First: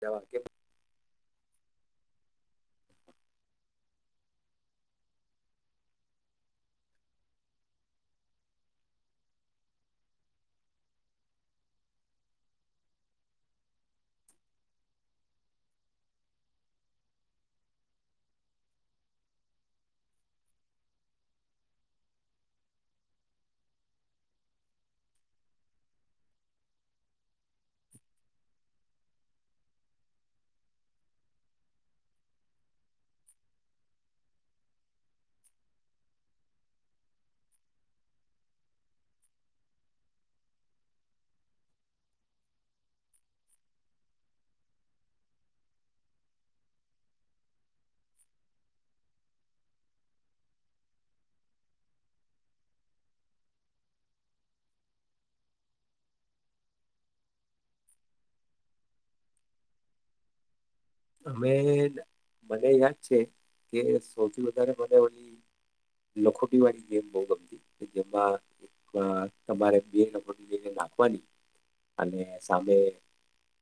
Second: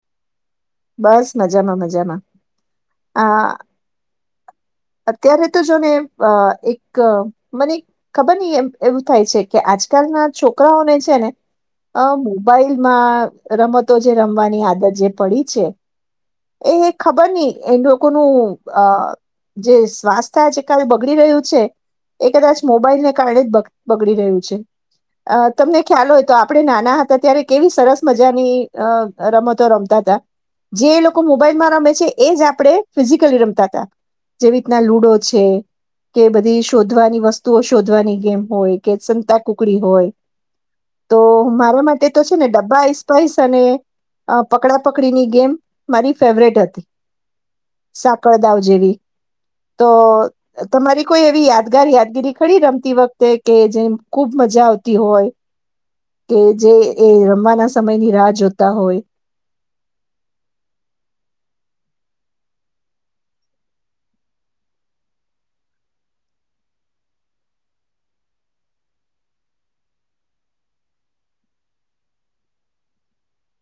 ધારો કે બસ મજામાં મજામાં આ અત્યારે તો જો ને અ એક મને ખબર નહી એમ એવું થાય છે કે આજકાલના છોકરાઓને છે ને અ મોબાઈલમાં રમતો જે રમવાની આદત જે પડી છે એ ખબર ની એ લોકોનું અ જે સ્વાસ્થ્ય તે કાલે બગડી રહ્યું છે એ કદાચ મોબાઈલને કારણે જ બગ બગડી રહ્યું છે અ તમને ખ્યાલ હોય તો આપડે નાના હતા ત્યારે કેવી સરસ મજાની અ અ રમતો રમતા હતા જે લોકો મોબાઈલમાં રમે છે એ જ આપડે ફિઝિકલી રમતા હતા. જેવી રીતના લુડો છે કે બધી શોધવાની વસ્તુઓ શોધવાની ગેમ હોય કે સંતા કુકડી હોય તો મારો મતે તો છે ને ડબ્બા આઇસપઇસ અને અ પકડા પકડીની ગેમ મારી ફેવરેટ હતી સાકળદાવ જેવી. તો તમારી કોઈ એવી યાદગાર યાદગીરી ખડી રમતી વખતે કે જે ખૂબ મજા આવતી હોય કે જે એ રમવાના સમયની રાહ જોતા હોય. અવે મને યાદ છે કે સૌથી વધારે મને ઓની લખોટી વાળી ગેમ બઉ ગમતી કે જેમાં તમારે બેય લખોટી લઈને નાખવાની અને સામે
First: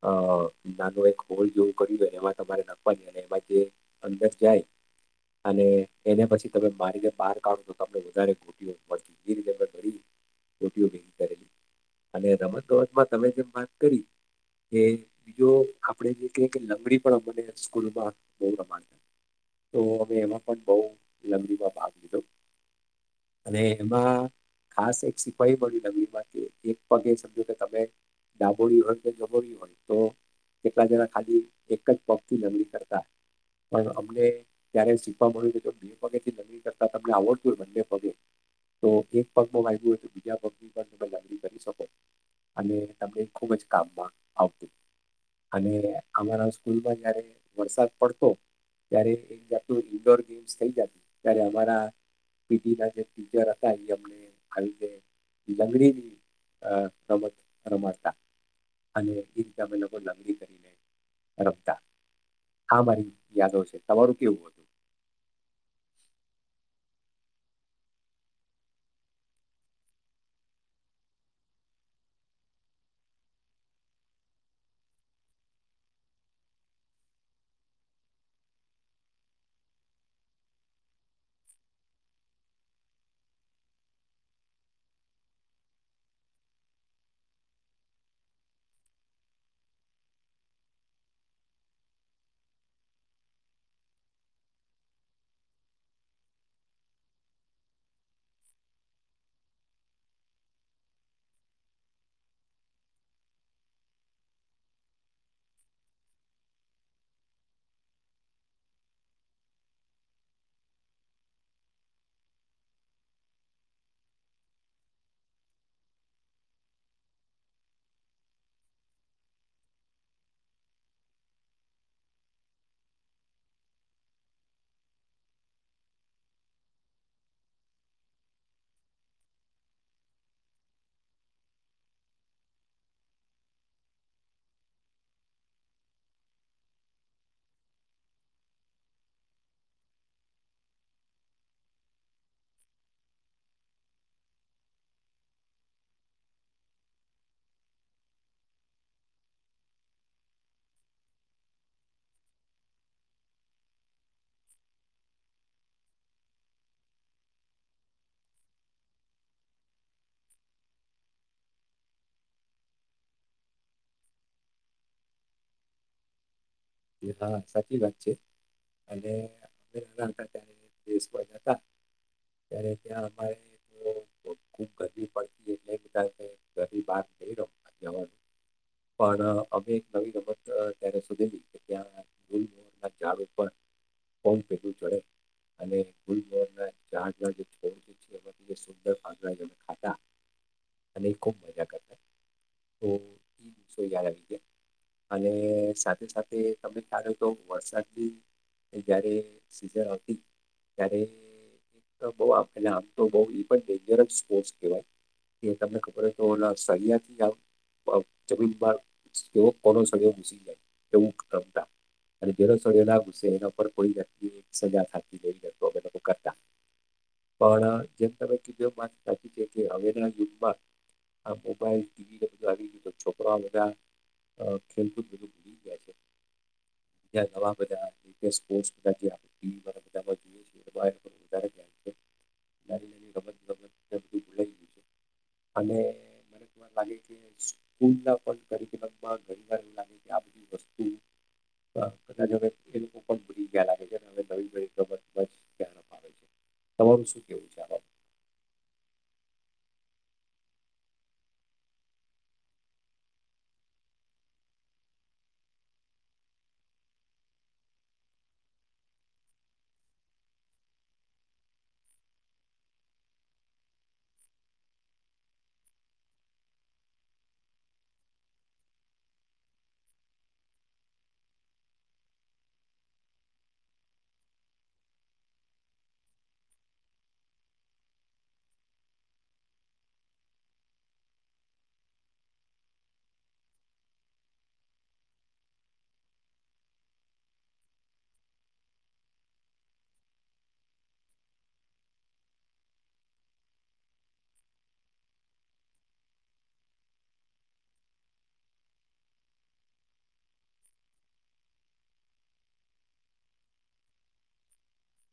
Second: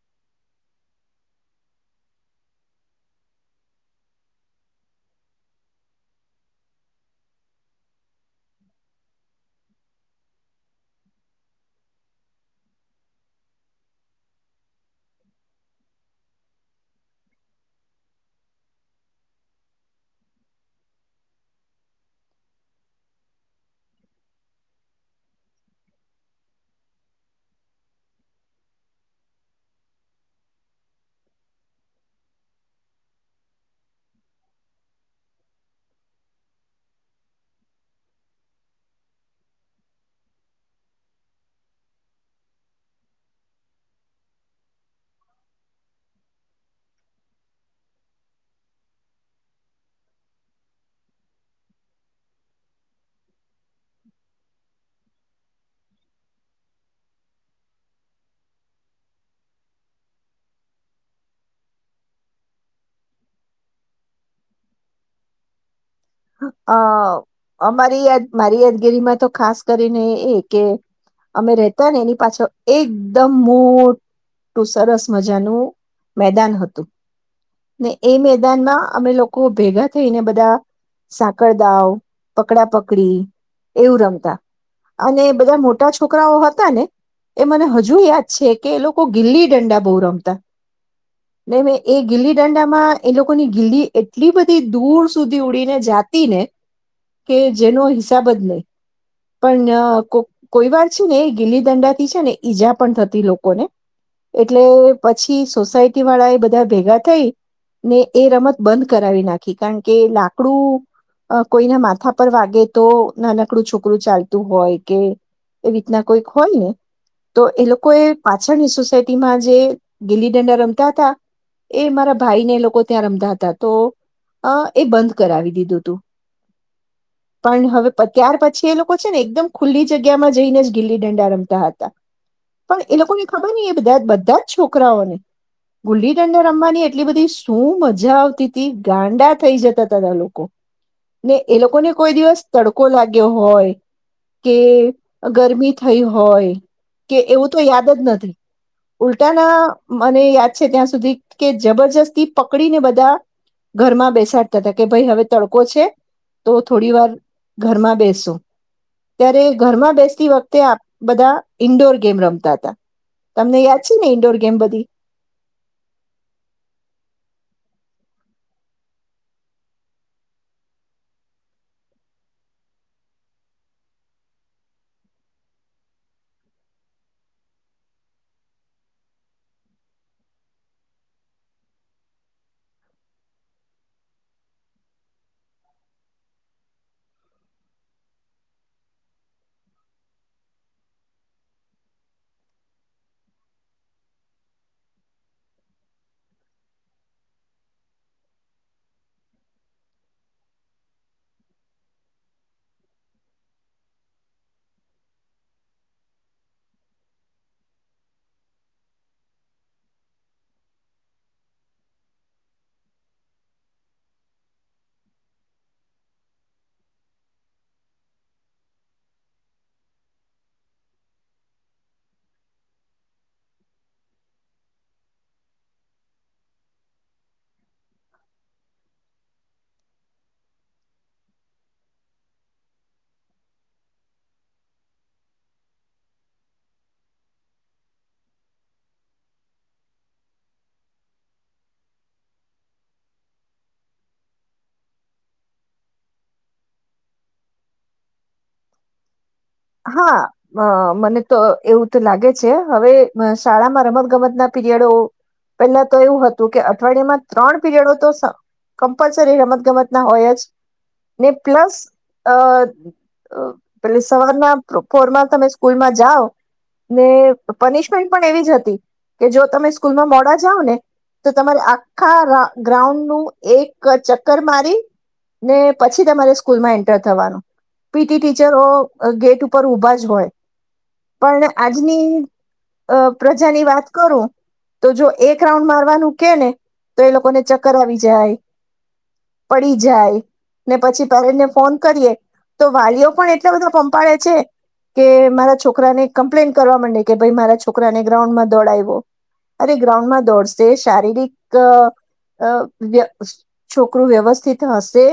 અ નાનો એક હોલ જેવું કર્યું હો એવા તમારે નાખવાની અને એમાં જે અંદર જાય અને એને પછી તમે મારીને બહાર કાઢો તો તમને વધારે ગોટીઓ મળતી જે રીતે મેં ભરી ગોટીઓ ભેગી કરેલી અને રમત ગમતમાં તમે જેમ વાત કરી એ બીજો આપણે જે કહીએ કે લંગડી પણ અમને સ્કૂલમાં બહુ રમાડતા તો અમે એમાં પણ બહુ લગરીમાં ભાગ લીધો અને એમાં ખાસ એક સિપાહી મળી લગડી માં કે એક પગે સમજો કે તમે ડાબોળી હોય ને જમોડી હોય તો એકલા જણા ખાલી એક જ પગથી લંગડી કરતા પણ અમને ક્યારે શીખવા મળ્યું હો તો બે પગેથી લંગડી કરતાં તમને આવડતું હોય બંને પગે તો એક પગમાં વાગ્યુ હોય તો બીજા પગની પણ તમે લંગડી કરી શકો અને તમને ખૂબ જ કામમાં આવતું અને અમારા સ્કૂલમાં જ્યારે વરસાદ પડતો ત્યારે એક જાતનું ઈન્ડોર ગેમ્સ થઈ જાતી ત્યારે અમારા પીટીના જે ટીચર હતા એ અમને આવી રીતે લંગડીની અ રમત રમાતા અને એ રીતે અમે લોકો લંગડી કરીને રમતા હા મારી યાદો છે. તમારું કેવું હતું? અ અમારી યાદ મારી યાદગીરીમાં તો ખાસ કરીને એ કે અમે રહેતા ને એની પાછળ એકદમ મોટું સરસ મજાનું મેદાન હતું ને એ મેદાનમાં અમે લોકો ભેગા થઈને બધા સાકળદાવ પકડા પકડી એવું રમતા અને બધા મોટા છોકરાઓ હતા ને એ મને હજુ યાદ છે કે એ લોકો ગીલી ડંડા બઉ રમતા એ ગીલી ડંડામાં એ લોકોની ગીલી એટલી બધી દૂર સુધી ઉડી એ જાતિ ને કે જેનો હિસાબ જ નહી પણ કોઈ વાર છે ને એ ગીલી દંડાથી છે ને ઈજા પણ થતી લોકોને એટલે પછી સોસાયટી વાળા એ બધા ભેગા થઈ ને એ રમત બંધ કરાવી નાખી કારણ કે લા સક્રુ અ કોઈના માથા પર વાગે તો નાનકડું છોકરું ચાલતું હોય કે એ રી તના કોઈક હોય ને તો એ લોકો એ પાછળની સોસાયટીમાં જે ગીલી ડંડા રમતા હતા એ મારા ભાઈને એ લોકો ત્યાં રમતા હતા તો એ બંધ કરાવી દીધું તું પણ હવે ત્યાર પછી એ લોકો છે ને એકદમ ખુલ્લી જગ્યામાં જઈને જ ગીલ્લી દંડા રમતા હતા પણ એ લોકોને ખબર ની એ બા બધા જ છોકરાઓને ગીલ્લી દંડા રમવાની એટલી બધી શું મજા આવતી તી ગાંડા થઈ જતા તમે લોકો ને એ લોકોને કોઈ દિવસ તડકો લાગ્યો હોય કે ગરમી થઈ હોય કે એવું તો યાદ જ નથી. ઉલટાના મને યાદ છે ત્યાં સુધી કે જબરજસ્તી પકડીને બધા ઘરમાં બેસાડ કે ભઈ હવે તડકો છે તો થોડી વાર ઘરમાં બેસું ત્યારે ઘરમાં બેસતી વખતે આપ બધા ઈન્ડોર ગેમ રમતા હતા. તમને યાદ છે ને ઈન્ડોર ગેમ બધી હા સાચી વાત છે અને અમે હતા ત્યારે દેશમાં જતા ત્યારે ત્યાં અમારે તો ખુબ ગરમી પડતી એટલે બધા ને ઘર ની બહાર નઈ રમવા જવાનું પણ અમે એક નવી રમત અત્યારે શોધેલી કે ત્યાં ગુલમહરના ઝાડ ઉપર પણ ખૂબ ઝડપ અને ગુલમહરના ઝાડના જે છોડ જે છે એમાં થી સુંદર ફાંદડા જેમે ખાતા અને એ ખૂબ મજા કરતા તો ઈ દિવસો યાદ આવી ગયા અને સાથે સાથ કે તમે ખ્યાલ હોય તો વરસાદબી તે જ્યારે સીઝન હતી ત્યારે એક તો બહુ આપણે આમ તો બઉ પણ ડેન્જરસ સ્પોર્ટસ કહેવાય કે તમને ખબર હોય તોના સળિયાથી આ પ જમીનમાં જેવો કોનો સળયો ઘૂસી જાય. એમુક રમતા અને જેનો સડયો ના ઘૂસે એના પર થોડી વ્યક્તિ સજા થતી જઈ અમે લોકો કરતા પણ જેમ તમે કીઘી એમ વાત સાચી છે કે હવેના યુગમાં આ મોબાઈલ ટીવીને બધું આવી ગયું તો છોકરા બધા અ ખેલકૂદ બધું બધુ ભૂલી ગયા છે. નવા બધા રી સ્પોર્ટ્સ ટીવી પર જોયે છે. નાની નાની રમત ગમત બધું ભુલાઈ ગયું છે અને મને તો લાગે કે સ્કૂલના કરીકુલમ માં ઘણી વાર એવું લાગે કે આ બધું વસ્તુ કદાચ હવે એ લોકો પણ ભૂલી ગયા લાગે છે ને હવે નવી નવી રમતમાં જ ધ્યાન અપાવે છે. તમારું શું કહેવું છે આ બા હા મ મને તો એવું તો લાગે છે હવે શાળામાં રમત ગમત ના પીરિયડો પહેલા તો એવું હતું કે અઠવાડિયામાં ત્રણ પીરિયડો તો સ કમ્પલસરી રમત ગમત ના હોય જ ને પ્લસ અ પેલી સવાર ના પોરમાં તમે સ્કૂલમાં જાઓ ને પનિશમેન્ટ પણ એવી જ હતી કે જો તમે સ્કૂલમાં મોડા જાવ ને તો તમારે આખા રા ગ્રાઉન્ડનું એક ચક્કર મારી ને પછી તમારે સ્કૂલમાં એન્ટર થવાનું. પીટી ટીચરો ગેટ ઉપર ઊભા જ હોય પણ આજની અ પ્રજાની વાત કરું તો જો એક રાઉન્ડ મારવાનું કે ને તો એ લોકોને ચક્કર આવી જાય, પડી જાય ને પછી પેરેન્ટને ફોન કરીએ તો વાલીઓ પણ એટલા બધા ભમ પડે છે કે મારા છોકરાને કમ્પ્લેન કરવા મંડે કે ભાઈ મારા છોકરાને ગ્રાઉન્ડમાં દોડાયવો અરે ગ્રાઉન્ડમાં દોડશે શારીરિક અ વ્ય છોકરું વ્યવસ્થિત હશે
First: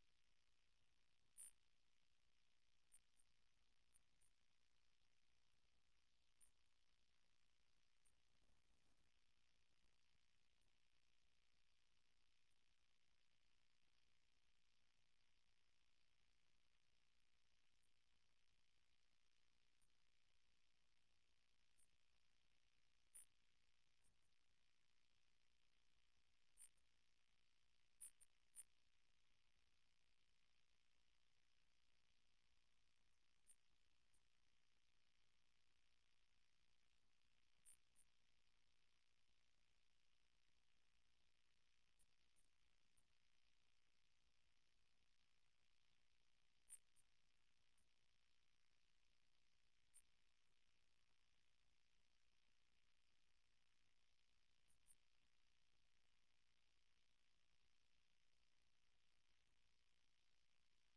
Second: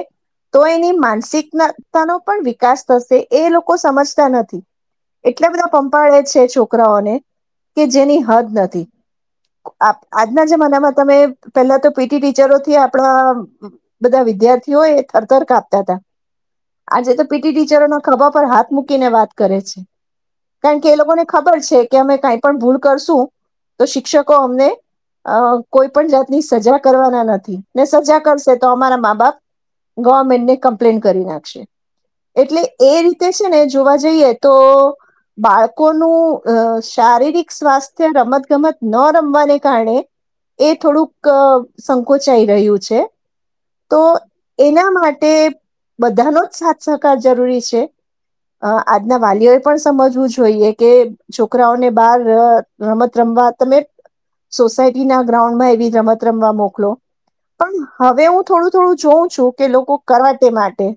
તો એની માનસિકતાનો પણ વિકાસ થશે એ લો કો સમજતા નથી એટલા બધા પંપાળે છે છોકરાઓને કે જે ની હદ નથી. આજના જમાનામાં તમે પેલા તો પીટી ટીચરોથી આપડા બધા વિદ્યાર્થીઓ એ થરથર કાપતા તા આજે તો પીટી ટીચરો ના ખબા પર હાથ મૂકીને વાત કરે છે કારણ કે એ લોકોને ખબર છે કે અમે કઈ પણ ભૂલ કરશું તો શિક્ષકો અમને કોઈ પણ જાતની સજા કરવાના નથી ને સજા કરશે તો અમારા મા બાપ ગવર્મેન્ટને કમ્પ્લેન કરી નાખશે એટલે એ રીત તે છે ને જોવા જઈએ તો બાળકોનું શારીરિક સ્વાસ્થ્ય રમત ગમત ન રમવાને કારણે એ થોડુંક સંકોચાઈ રહ્યું છે તો એના માટે બધાનો જ સાથ સહકાર જરૂરી છે. અ આજના વાલીઓ એ પણ સમજવું જોઈએ કે છોકરાઓને બાર રમત રમવા તમે સોસાયટી ના ગ્રાઉન્ડમાં એવી રમત રમવા મોકલો પણ હવે હું થોડું થોડું જોઉં છું કે લોકો કરાટે માટે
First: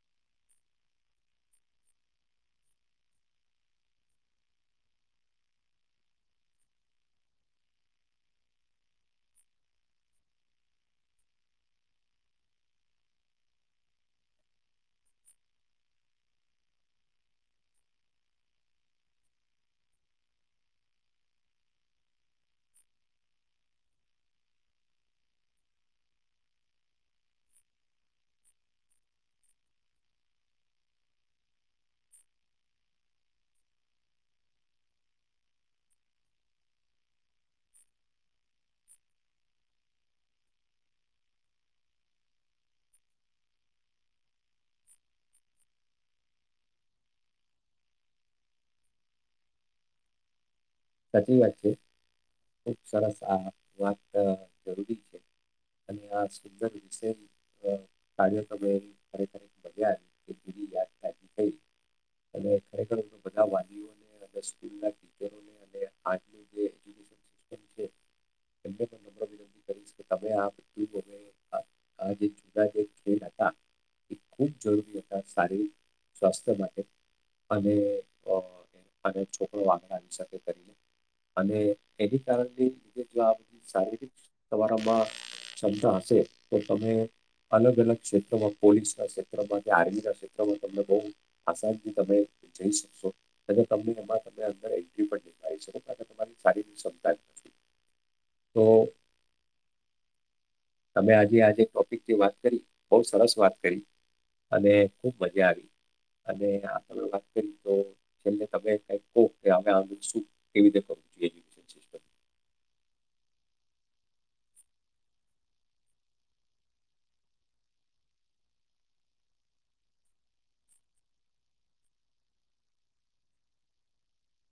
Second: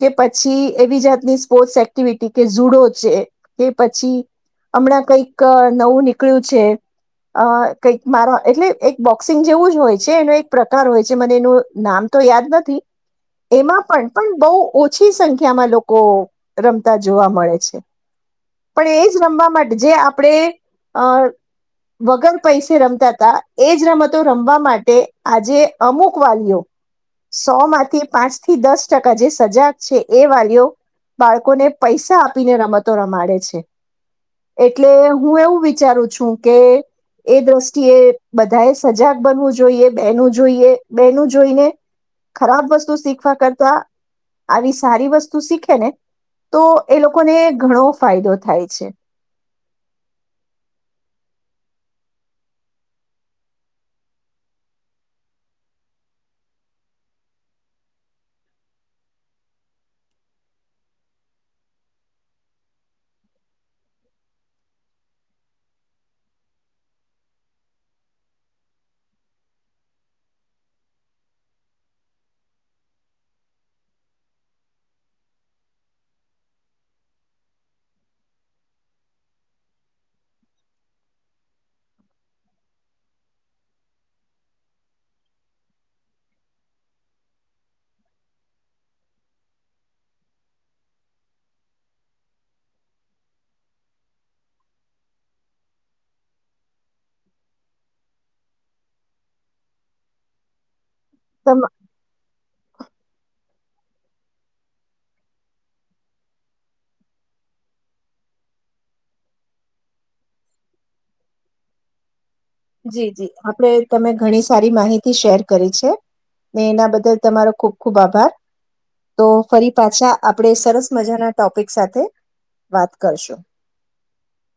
કે પછી એવી જાત ની સ્પોર્ટ્સ એક્ટિવિટી કે ઝુડો છે કે પછી હમણાં કંઈક નવું નીકળ્યું છે કંઈક મારા એટલે એક બોક્સિંગ જેવું જ હોય છે એનો એક પ્રકાર હોય છે મને એનું નામ તો યાદ નથી એમાં પણ પણ બો ઓછી સંખ્યામાં લો કો રમતા જોવા મળે છે પણ એજ રમવા માટે જે આપડે અ વગર પૈસે રમતા તા એજ રમતો રમવા માટે આજે અમુક વાલીઓ સો માંથી પાંચ થી દસ ટકા જે સજાગ છે એ વાલીઓ બાળકોને પૈસા આપીને રમતો રમાડે છે એટલે હું એવું વિચારું છું કે એ દ્રષ્ટિએ બધાએ સજાગ બનવું જોઈએ બેનું જોઈએ બેનું જોઈને ખરાબ વસ્તુ શીખવા કરતા આવી સારી વસ્તુ શીખ ખે ને તો એ લોકોને ઘણો ફાયદો થાય છે. સાચી વાત છે. ખુબ સરસ આ વાત જરૂરી છે અને આ સુંદર વિષયનું કાર્ય તમે ખરેખર કર્યા એ બી યાદ તાજી થઈ અને ખરેખર તો બધા વાલીઓને અને સ્કૂલના ટીચરોને અને આજનું જે એજ્યુકેશન સિસ્ટમ છે એમને પણ નમ્ર વિનંતી કરીશ કે તમે આ બધૂ આ જે જુના જે ખેલ હતા એ ખૂબ જરૂરી હતા શારીરિક સ્વાસ્થ્ય માટે અને અને છોકરો આગળ આવી શકે. અને એની કારણેની જો આ બધી શારીરિક તમારામાં ક્ષમતા હશે તો તમે અલગ અલગ ક્ષેત્રમાં પોલીસના ક્ષેત્રમાં કે આર્મીના ક્ષેત્રમાં તમને બહુ આસાનથી તમે જઈ શકશો અ તમને એમાં તમને અંદર એન્ટ્રી પણ નહી તમારી સારિરીક સમતા જ નથી તો તમે આજે આજ તમ ટોપિક જે વાત કરી બો સરસ વાત અને ખૂબ મજા આવી અને આગળ વાત કરી તો છેલ્લે તમે કહો કે આમાં શું કેવી રીતે કરવું જોઈએ એ સિસ્ટમ જી જી આપણે તમે ઘણી સારી માહિતી શેર કરી છે ને એના બદલ તમારો ખૂબ ખૂબ આભાર તો ફરી પાછા આપણે સરસ મજાના ટોપિક સાથે વાત કરશું.